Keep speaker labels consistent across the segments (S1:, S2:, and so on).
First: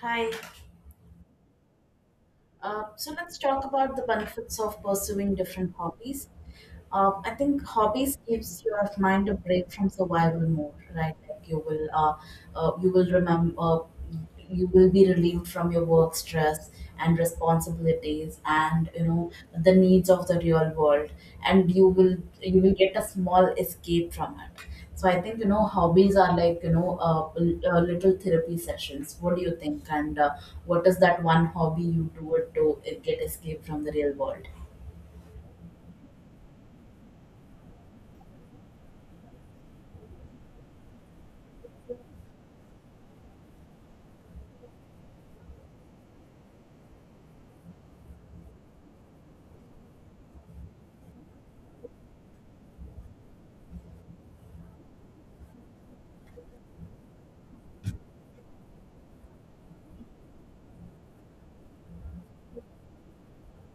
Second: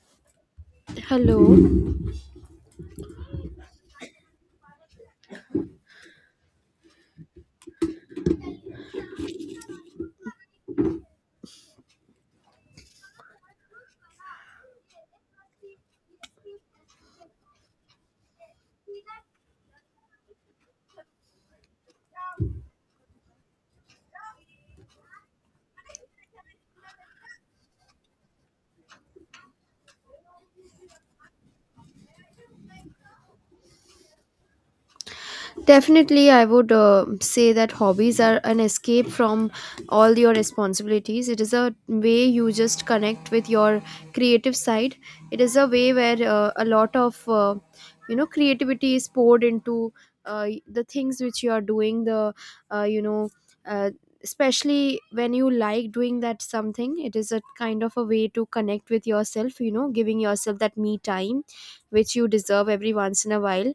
S1: Hi.
S2: Hello.
S1: So let's talk about the benefits of pursuing different hobbies. I think hobbies gives your mind a break from survival mode, right? Like you will remember, you will be relieved from your work stress and responsibilities, and the needs of the real world, and you will get a small escape from it. So I think, hobbies are like, little therapy sessions. What do you think? And what is that one hobby you do it to get escape from the real world?
S2: Definitely, I would say that hobbies are an escape from all your responsibilities. It is a way you just connect with your creative side. It is a way where a lot of creativity is poured into the things which you are doing. The you know. Uh, Especially when you like doing that something, it is a kind of a way to connect with yourself, giving yourself that me time which you deserve every once in a while.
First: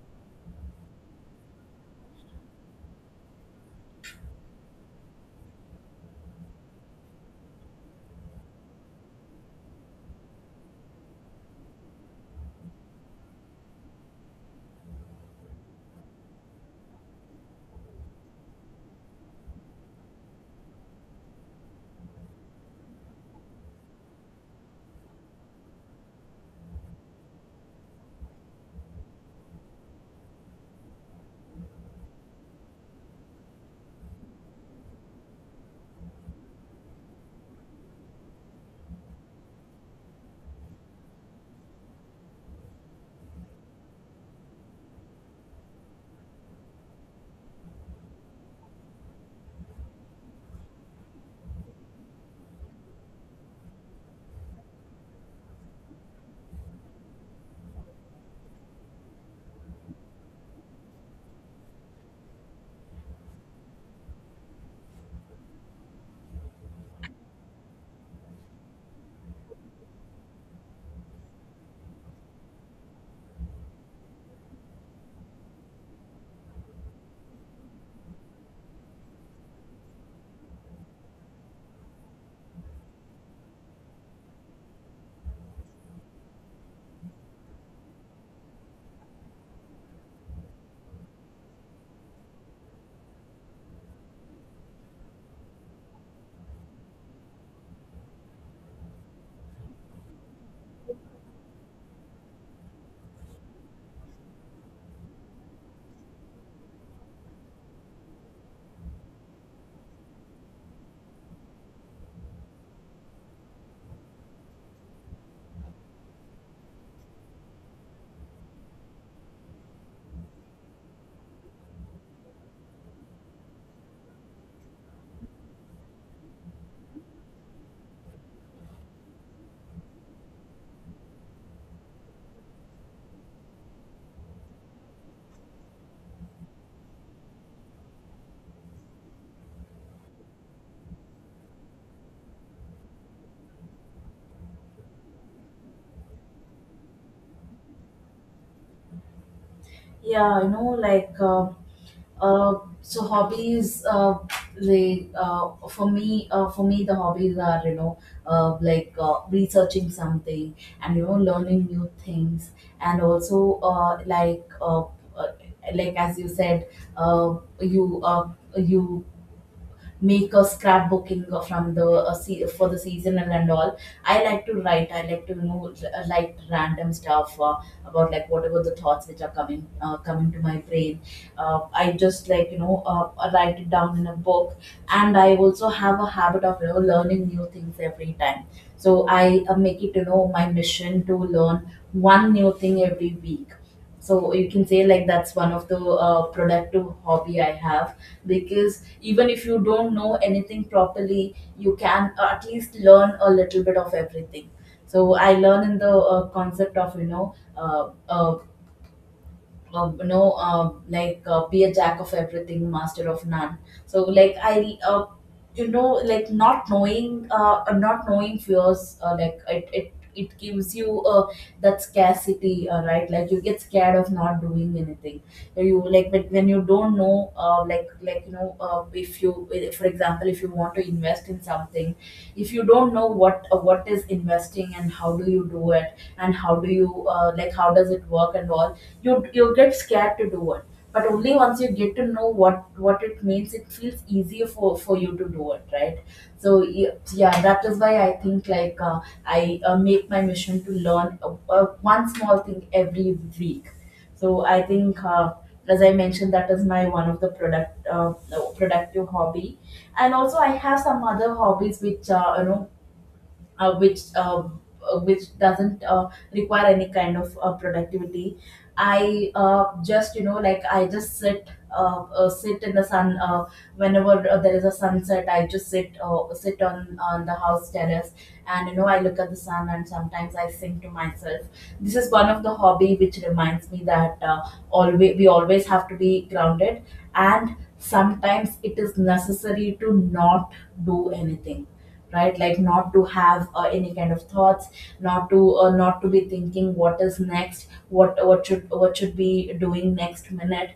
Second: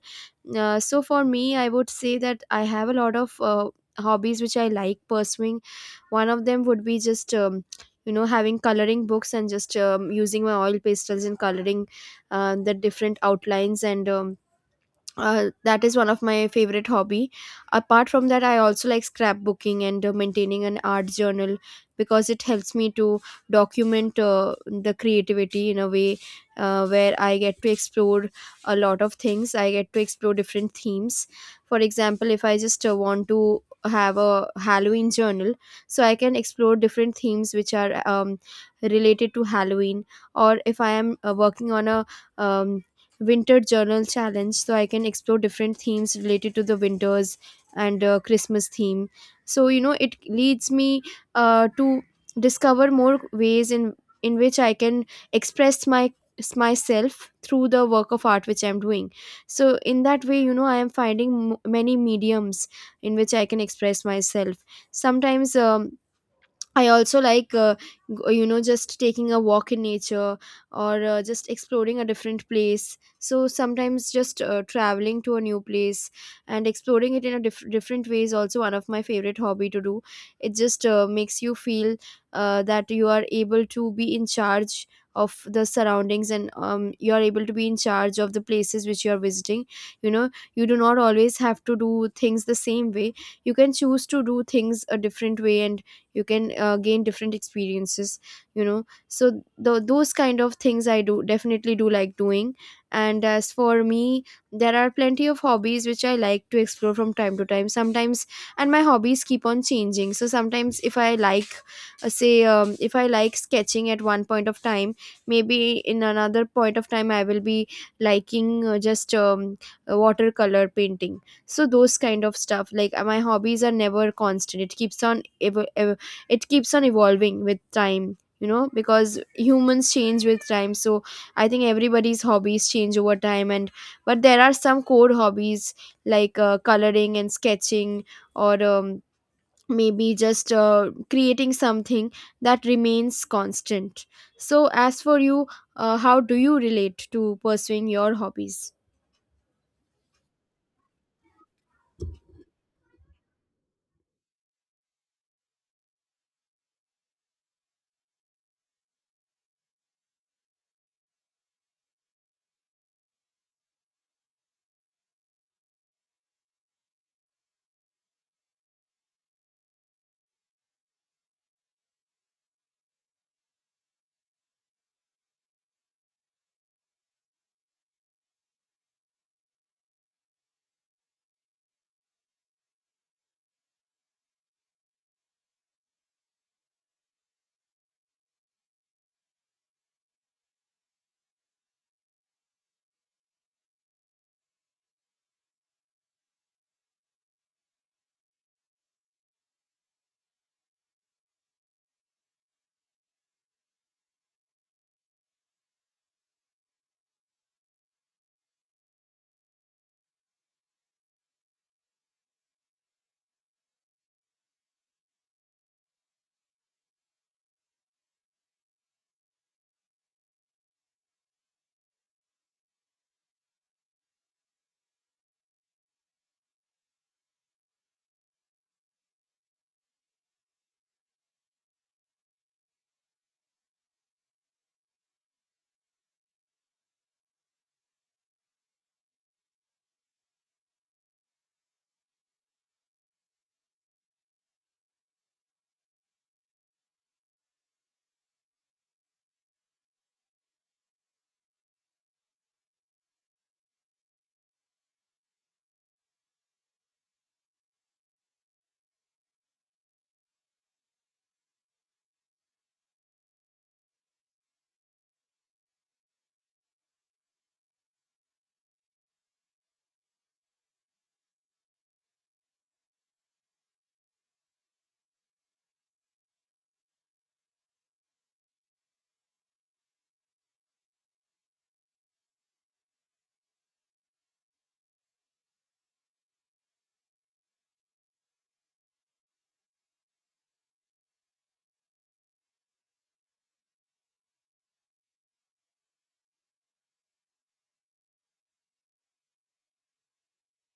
S2: So for me, I would say that I have a lot of hobbies which I like pursuing. One of them would be just having coloring books, and just using my oil pastels and coloring the different outlines. And that is one of my favorite hobby. Apart from that, I also like scrapbooking and maintaining an art journal, because it helps me to document the creativity in a way where I get to explore a lot of things. I get to explore different themes. For example, if I just want to have a Halloween journal, so I can explore different themes which are related to Halloween, or if I am working on a um, winter journal challenge, so I can explore different themes related to the winters and Christmas theme. So it leads me to discover more ways in which I can express my myself through the work of art which I'm doing. So in that way, I am finding many mediums in which I can express myself. Sometimes, I also like, just taking a walk in nature, or just exploring a different place. So sometimes just traveling to a new place and exploring it in a different way is also one of my favorite hobby to do. It just makes you feel that you are able to be in charge of the surroundings, and you are able to be in charge of the places which you are visiting. You know, you do not always have to do things the same way. You can choose to do things a different way, and you can gain different experiences, so those kind of things I do definitely do like doing. And as for me, there are plenty of hobbies which I like to explore from time to time sometimes. And my hobbies keep on changing. So sometimes if I like, say if I like sketching at one point of time, maybe in another point of time I will be liking just watercolor painting. So those kind of stuff, like, my hobbies are never constant. It it keeps on evolving with time, you know, because humans change with time. So I think everybody's hobbies change over time, and but there are some core hobbies like coloring and sketching, or maybe just creating something that remains constant. So as for you, how do you relate to pursuing your hobbies?
S1: Yeah, like, uh, so hobbies, like, for me the hobbies are, like, researching something, and learning new things, and also, uh, like as you said, uh, you, you make a scrapbooking from the, for the seasonal and all. I like to write. I like to, like, random stuff, about like whatever the thoughts which are coming, coming to my brain. I just like, write it down in a book. And I also have a habit of, learning new things every time, so I make it, my mission to learn one new thing every week. So you can say like that's one of the productive hobby I have, because even if you don't know anything properly, you can at least learn a little bit of everything. So I learn in the concept of, like, be a jack of everything, master of none. So like I, like, not knowing fears, like it gives you, that scarcity, right? Like you get scared of not doing anything. You like when you don't know, if you, for example, if you want to invest in something, if you don't know what, what is investing and how do you do it and how do you, like how does it work and all, you get scared to do it. But only once you get to know what it means, it feels easier for you to do it, right? so y- yeah, that is why I think like, I, make my mission to learn, one small thing every week. So I think, as I mentioned, that is my one of the productive hobby. And also I have some other hobbies which, uh, which uh, which doesn't require any kind of productivity. I just, you know, like I just sit, sit in the sun whenever there is a sunset. I just sit, sit on the house terrace, and you know I look at the sun, and sometimes I sing to myself. This is one of the hobby which reminds me that, always we always have to be grounded, and sometimes it is necessary to not do anything, right? Like not to have any kind of thoughts, not to, not to be thinking what is next, what should be doing next minute,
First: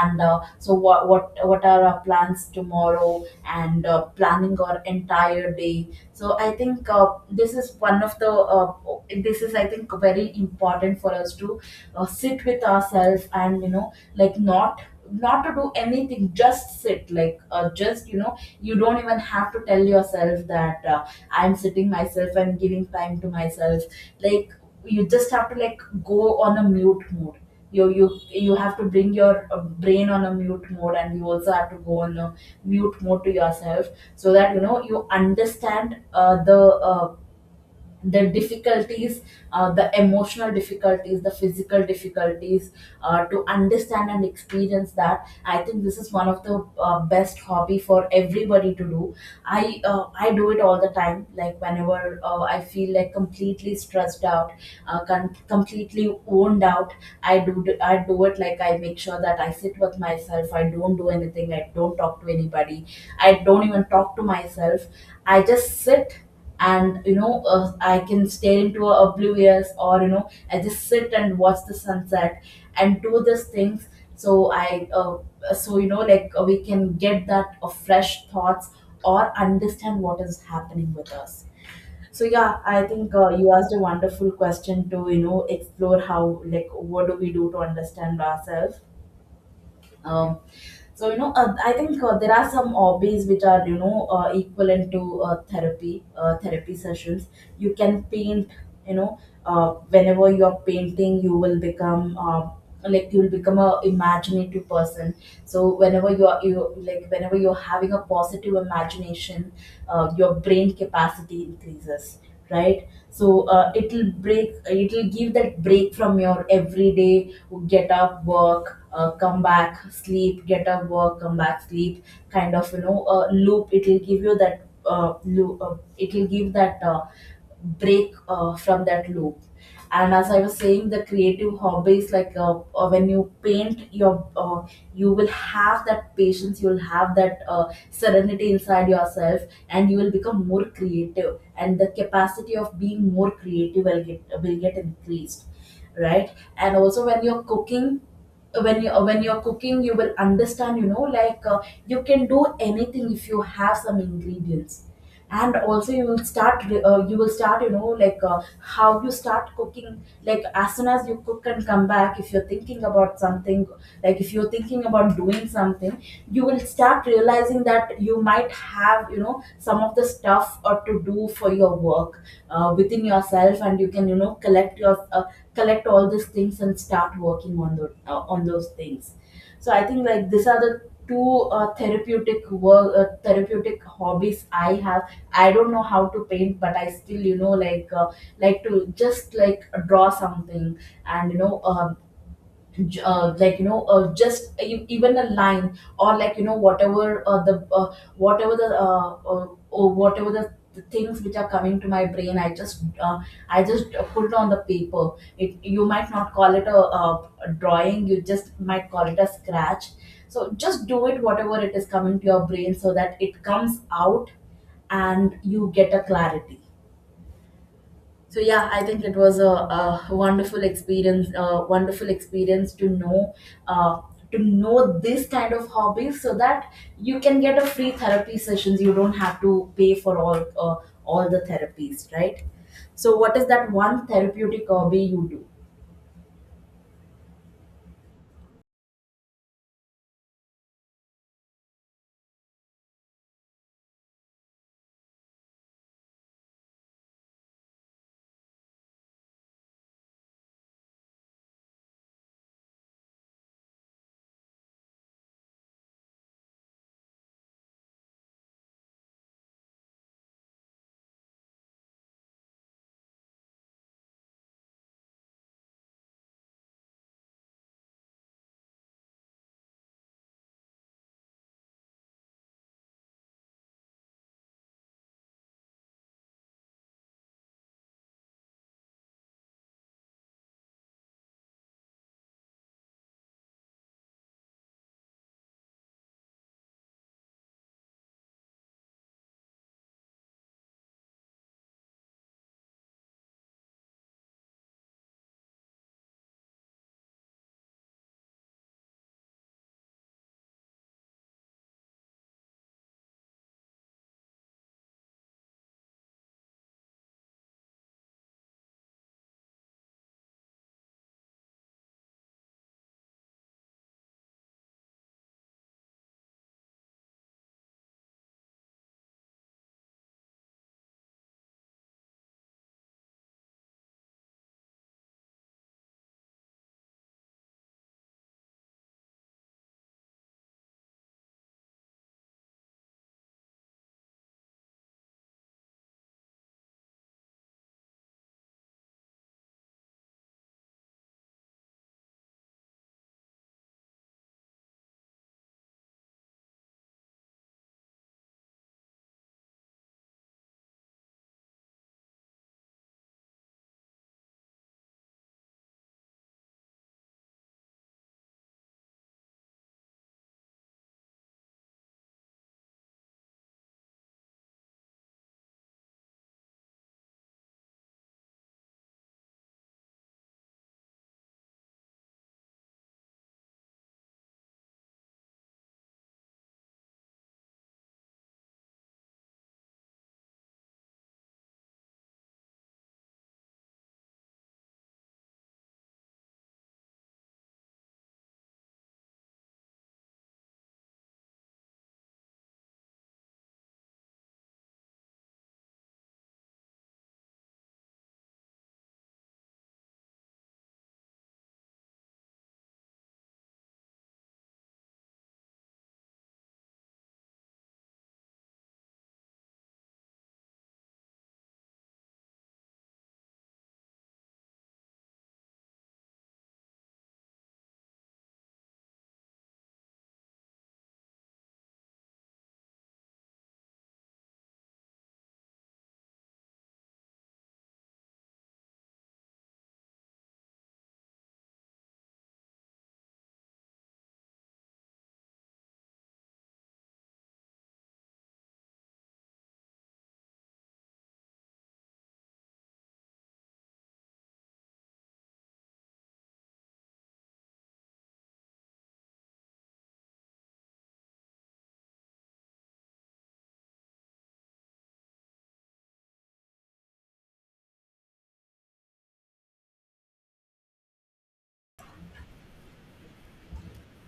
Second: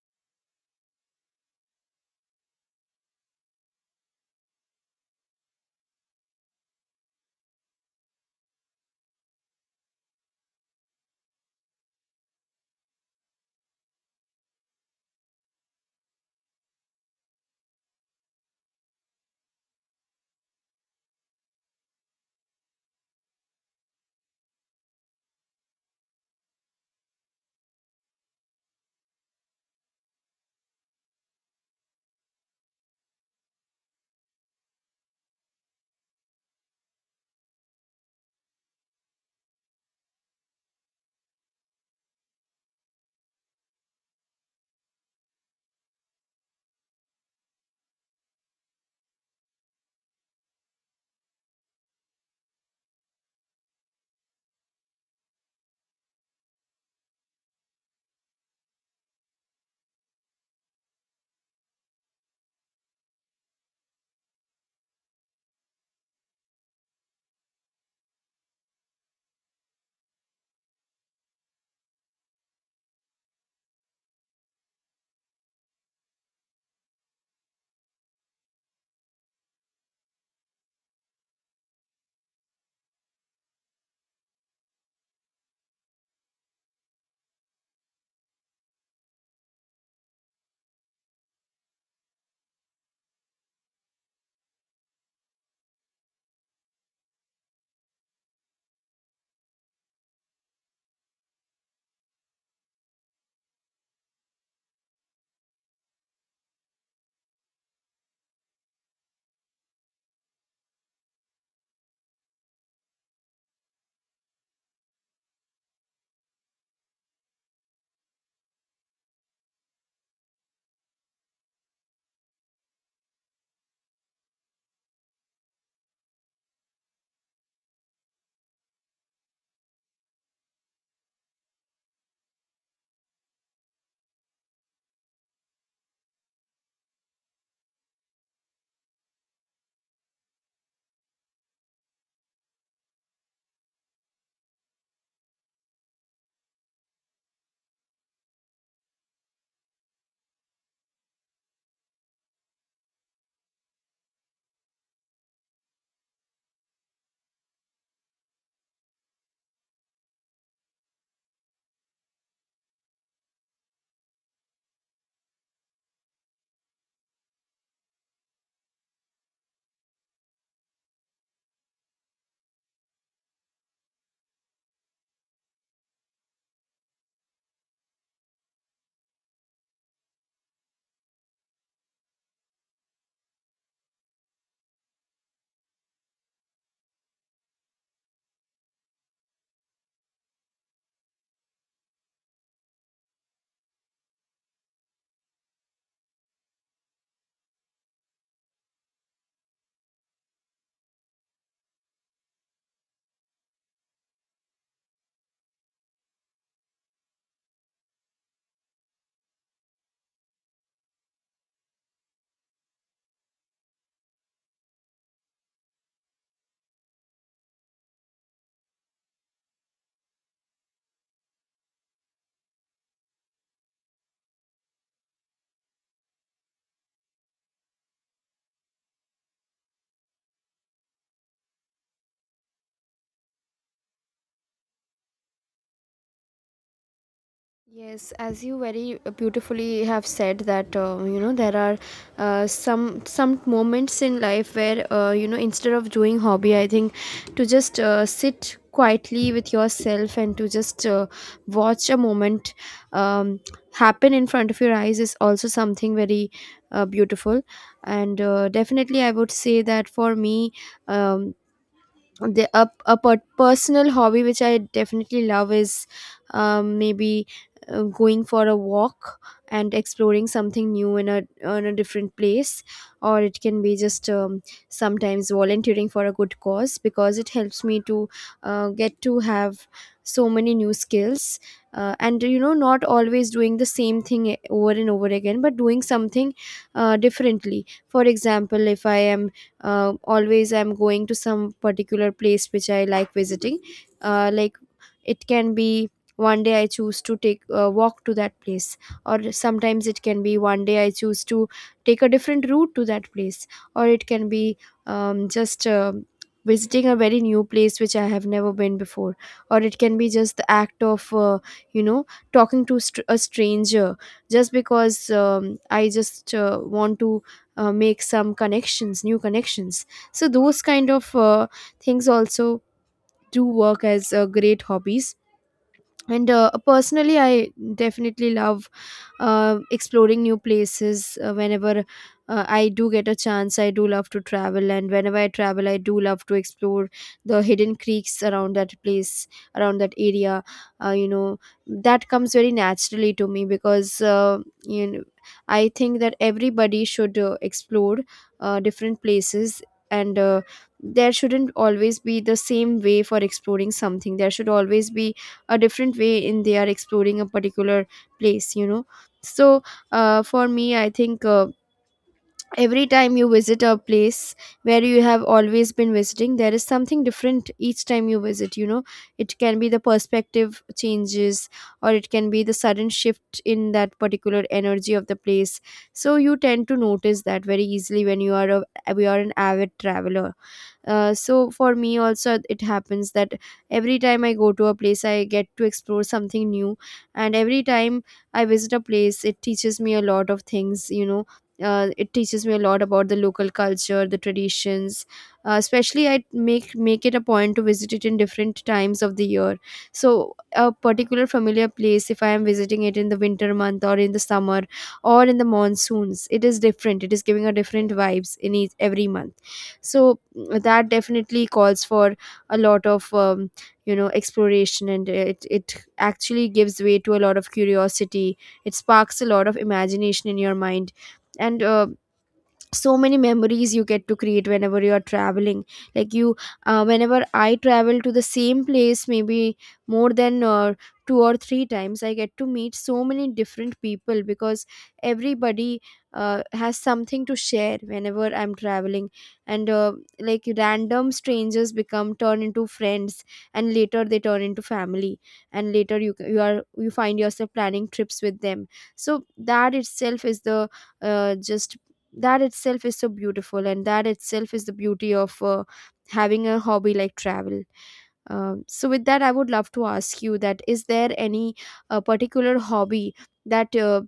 S1: and what are our plans tomorrow, and, planning our entire day. So I think, this is one of the this is I think very important for us to sit with ourselves, and, you know, like not, not to do anything, just sit, like, just you know you don't even have to tell yourself that, I'm sitting myself and giving time to myself. Like, you just have to, like, go on a mute mode. You have to bring your brain on a mute mode, and you also have to go on a mute mode to yourself, so that, you know, you understand the difficulties, the emotional difficulties, the physical difficulties, to understand and experience that. I think this is one of the best hobby for everybody to do. I do it all the time. Like whenever I feel like completely stressed out, completely worn out, I do it. Like I make sure that I sit with myself. I don't do anything. I don't talk to anybody. I don't even talk to myself. I just sit, and, I can stare into a oblivious, or, you know, I just sit and watch the sunset and do these things. So I, we can get that fresh thoughts, or understand what is happening with us. So yeah, I think, you asked a wonderful question to, you know, explore how, like, what do we do to understand ourselves. um, so, I think there are some hobbies which are, equivalent to therapy sessions. You can paint. You know, whenever you are painting, you will become, like, you will become a imaginative person. So whenever you are, you like whenever you are having a positive imagination, your brain capacity increases, right? So it'll give that break from your everyday get up, work, come back, sleep, get up, work, come back, sleep, kind of, loop. It'll give you that it'll give that break from that loop. And as I was saying, the creative hobbies, like, when you paint, your, you will have that patience, you will have that serenity inside yourself, and you will become more creative, and the capacity of being more creative will get increased, right? And also when you're cooking, when you're cooking, you will understand, you know, like, you can do anything if you have some ingredients. And also you will you will start, you know, like, how you start cooking, like as soon as you cook and come back, if you're thinking about something, like if you're thinking about doing something, you will start realizing that you might have, you know, some of the stuff or to do for your work within yourself, and you can, you know, collect your, collect all these things and start working on the, on those things. So I think like these are the two therapeutic hobbies I have. I don't know how to paint, but I still, like to just, like, draw something. And, just, even a line, or, like you know, whatever the whatever the, or whatever the things which are coming to my brain, I just, put it on the paper. It, you might not call it a drawing, you just might call it a scratch. So just do it, whatever it is coming to your brain, so that it comes out and you get a clarity. So yeah, I think it was a wonderful experience, a wonderful experience to know, uh, to know this kind of hobbies, so that you can get a free therapy sessions. You don't have to pay for all, all the therapies, right? So what is that one therapeutic hobby you do?
S2: Yes, as you very beautifully have said that there are some moments in life where, instead of doing hobby, I think, to just sit quietly with yourself and to just watch a moment um, happen in front of your eyes is also something very beautiful. And definitely, I would say that for me, um, the personal hobby which I definitely love is, maybe going for a walk and exploring something new in a different place. Or it can be just sometimes volunteering for a good cause, because it helps me to get to have so many new skills, and not always doing the same thing, over and over again, but doing something differently. For example, if I am, always I'm going to some particular place which I like visiting. Like, it can be one day I choose to take walk to that place, or sometimes it can be one day I choose to take a different route to that place. Or it can be, just visiting a very new place which I have never been before. Or it can be just the act of you know talking to a stranger, just because I just want to make some connections, new connections. So those kind of things also do work as great hobbies. And personally, I definitely love exploring new places whenever I do get a chance. I do love to travel, and whenever I travel, I do love to explore the hidden creeks around that place, around that area. uh, you know that comes very naturally to me, because, you know I think that everybody should explore different places. And there shouldn't always be the same way for exploring something. There should always be a different way in they are exploring a particular place, you know. So for me I think, every time you visit a place where you have always been visiting, there is something different each time you visit. You know, it can be the perspective changes, or it can be the sudden shift in that particular energy of the place. So you tend to notice that very easily when you are an avid traveler. So for me also, it happens that every time I go to a place, I get to explore something new, and every time I visit a place, it teaches me a lot of things. You know, it teaches me a lot about the local culture, the traditions. Especially, I make it a point to visit it in different times of the year. So a particular familiar place, if I am visiting it in the winter month, or in the summer, or in the monsoons, it is different. It is giving a different vibes in each, every month. So, that definitely calls for a lot of exploration, and it actually gives way to a lot of curiosity. It sparks a lot of imagination in your mind. And so many memories you get to create whenever you are traveling. Like you Whenever I travel to the same place, maybe more than two or three times, I get to meet so many different people, because everybody has something to share whenever I'm traveling. And like, random strangers become turn into friends, and later they turn into family, and later you find yourself planning trips with them. So uh, just that itself is so beautiful, and that itself is the beauty of having a hobby like travel. So with that, I would love to ask you, that is there any particular hobby that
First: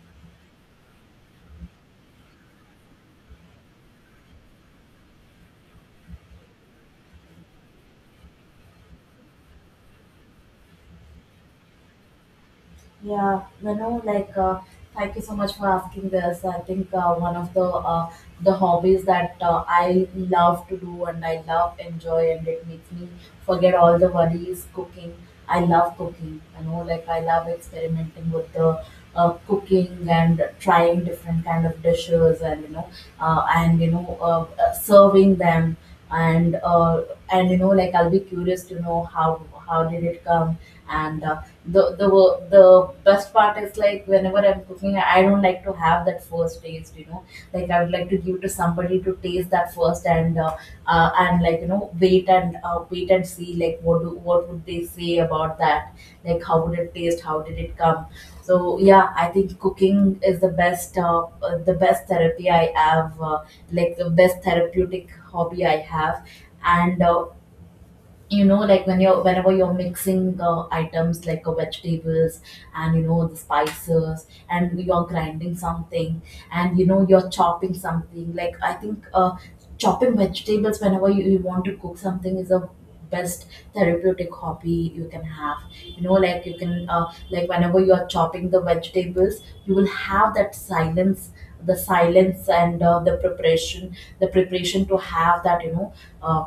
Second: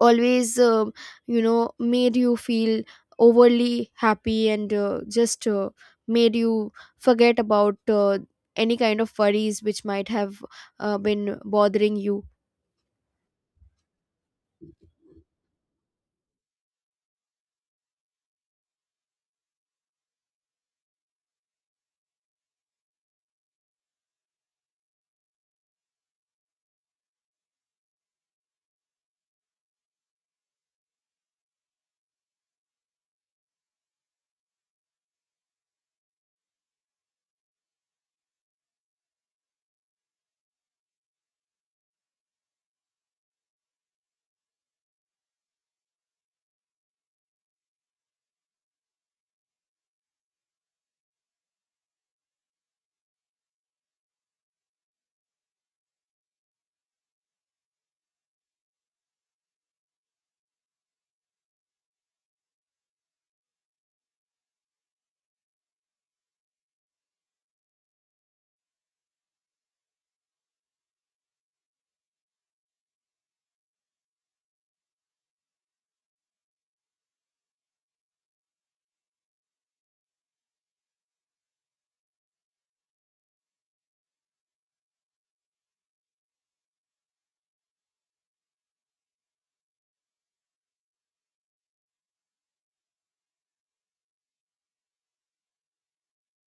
S2: always made you feel overly happy and just made you forget about any kind of worries which might have been bothering you?
S1: Yeah, you know, like, thank you so much for asking this. I think, one of the, the hobbies that, I love to do and I love enjoy, and it makes me forget all the worries. Cooking, I love cooking. You know, like, I love experimenting with the, cooking, and trying different kind of dishes, and you know, serving them. And like I'll be curious to know how did it come. And, the best part is, like whenever I'm cooking, I don't like to have that first taste, you know. Like I would like to give to somebody to taste that first. And, and like, you know, wait, and, wait and see like what do, what would they say about that, like how would it taste, how did it come. So yeah, I think cooking is the best therapy I have, like the best therapeutic hobby I have. And, you know, like when you're whenever you're mixing items like, vegetables, and, you know, the spices, and you're grinding something, and, you know, you're chopping something, like I think, chopping vegetables whenever you want to cook something is a best therapeutic hobby you can have. You know, like you can, like whenever you're chopping the vegetables, you will have that silence. The silence and, the preparation to have that, you know, uh,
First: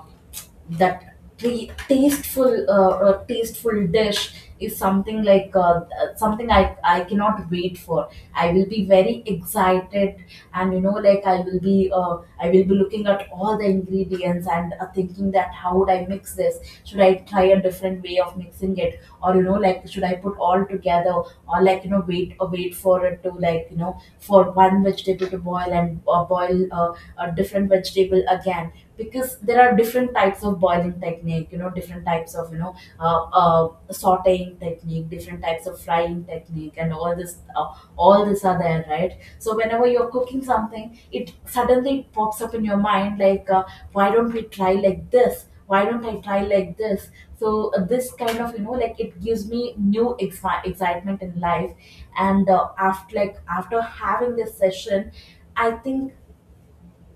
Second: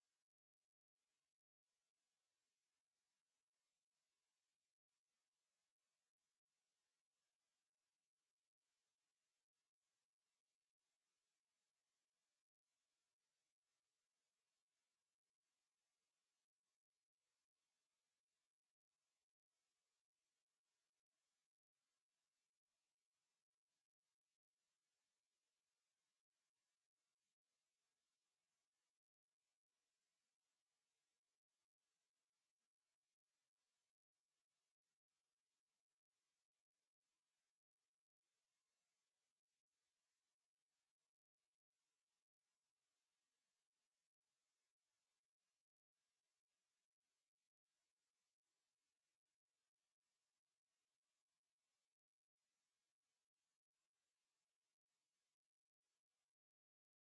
S1: tasteful, tasteful dish, is something like, something I cannot wait for. I will be very excited. And, you know, like I will be, I will be looking at all the ingredients and, thinking that how would I mix this, should I try a different way of mixing it, or, you know, like should I put all together, or, like, you know, wait, wait for it to, like, you know, for one vegetable to boil, and, boil a different vegetable again, because there are different types of boiling technique. You know, different types of, sauteing technique, different types of frying technique, and all this, all this are there, right? So whenever you're cooking something, it suddenly pops up in your mind like, why don't we try like this, why don't I try like this. So, this kind of, you know, like, it gives me new excitement in life. And, after having this session, I think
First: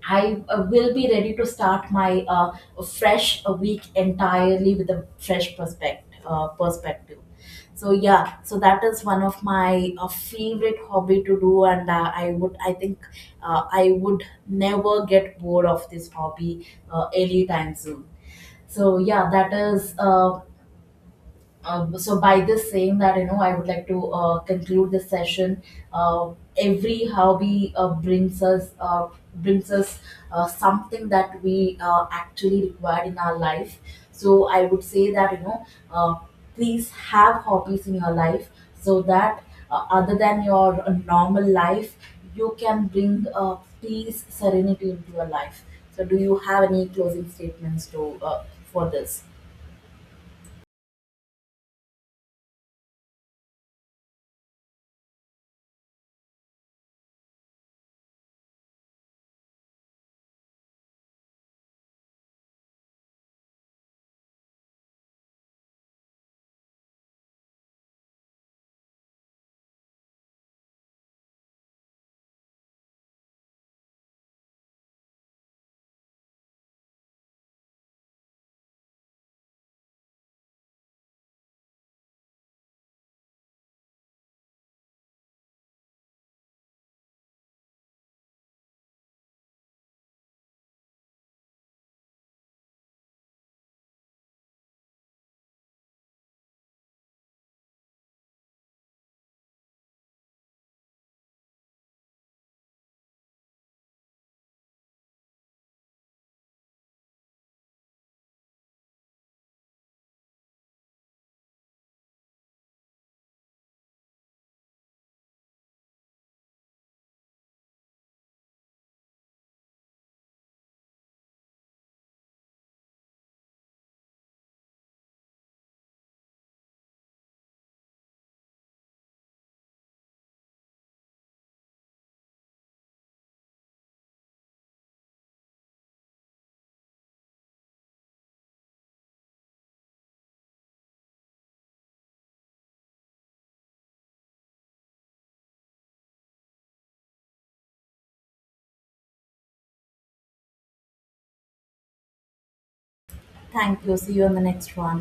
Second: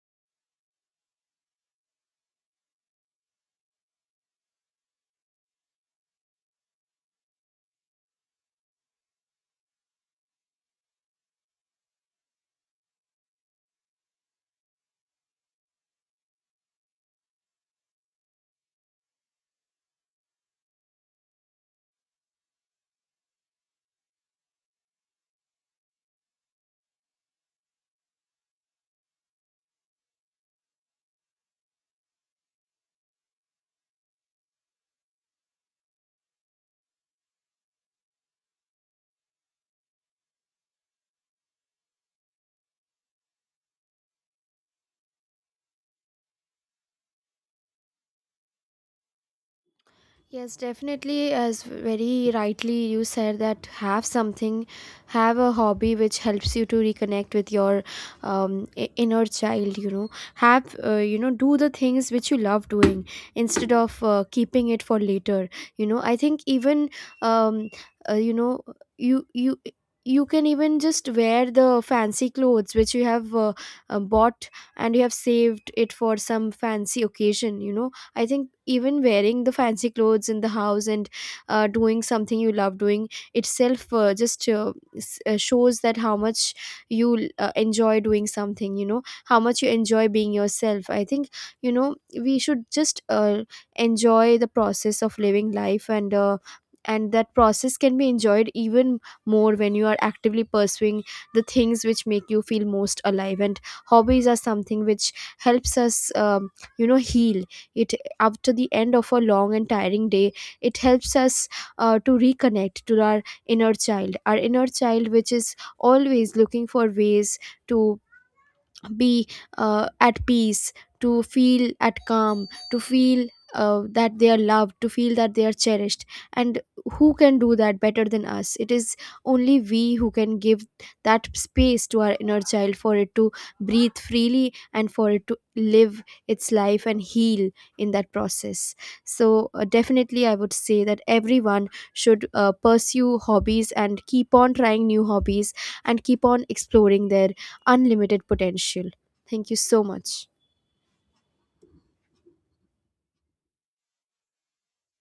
S1: I, will be ready to start my, fresh week entirely with a fresh perspective. So yeah, so that is one of my favorite hobby to do. And, I would, I think, I would never get bored of this hobby anytime soon. So yeah, that is, so by this saying that, you know, I would like to, conclude this session. uh, every hobby, brings us, something that we, actually require in our life. So I would say that, you know, uh, please have hobbies in your life, so that, other than your, normal life, you can bring, peace, serenity into your life. So do you have any closing statements to, for this?
S2: Yes, definitely. As very rightly you said, that have something, have a hobby which helps you to reconnect with your inner child. You know, have, do the things which you love doing, instead of keeping it for later. You know, I think even, um, uh, you know you you you can even just wear the fancy clothes which you have bought and you have saved it for some fancy occasion, you know. I think even wearing the fancy clothes in the house and doing something you love doing itself, shows that how much you enjoy doing something, you know, how much you enjoy being yourself. I think, we should just enjoy the process of living life, and that process can be enjoyed even more when you are actively pursuing the things which make you feel most alive. And hobbies are something which helps us, heal it after the end of a long and tiring day. It helps us to reconnect to our inner child, which is always looking for ways to be at peace, to feel at calm, to feel that they are loved, to feel that they are cherished. And who can do that better than us? It is only we who can give that space to our inner child for it to breathe freely and for it to live its life and heal in that process. So definitely, I would say that everyone should pursue hobbies and keep on trying new hobbies and keep on exploring their unlimited potential. Thank you so much.
S1: Thank you. See you on the next one.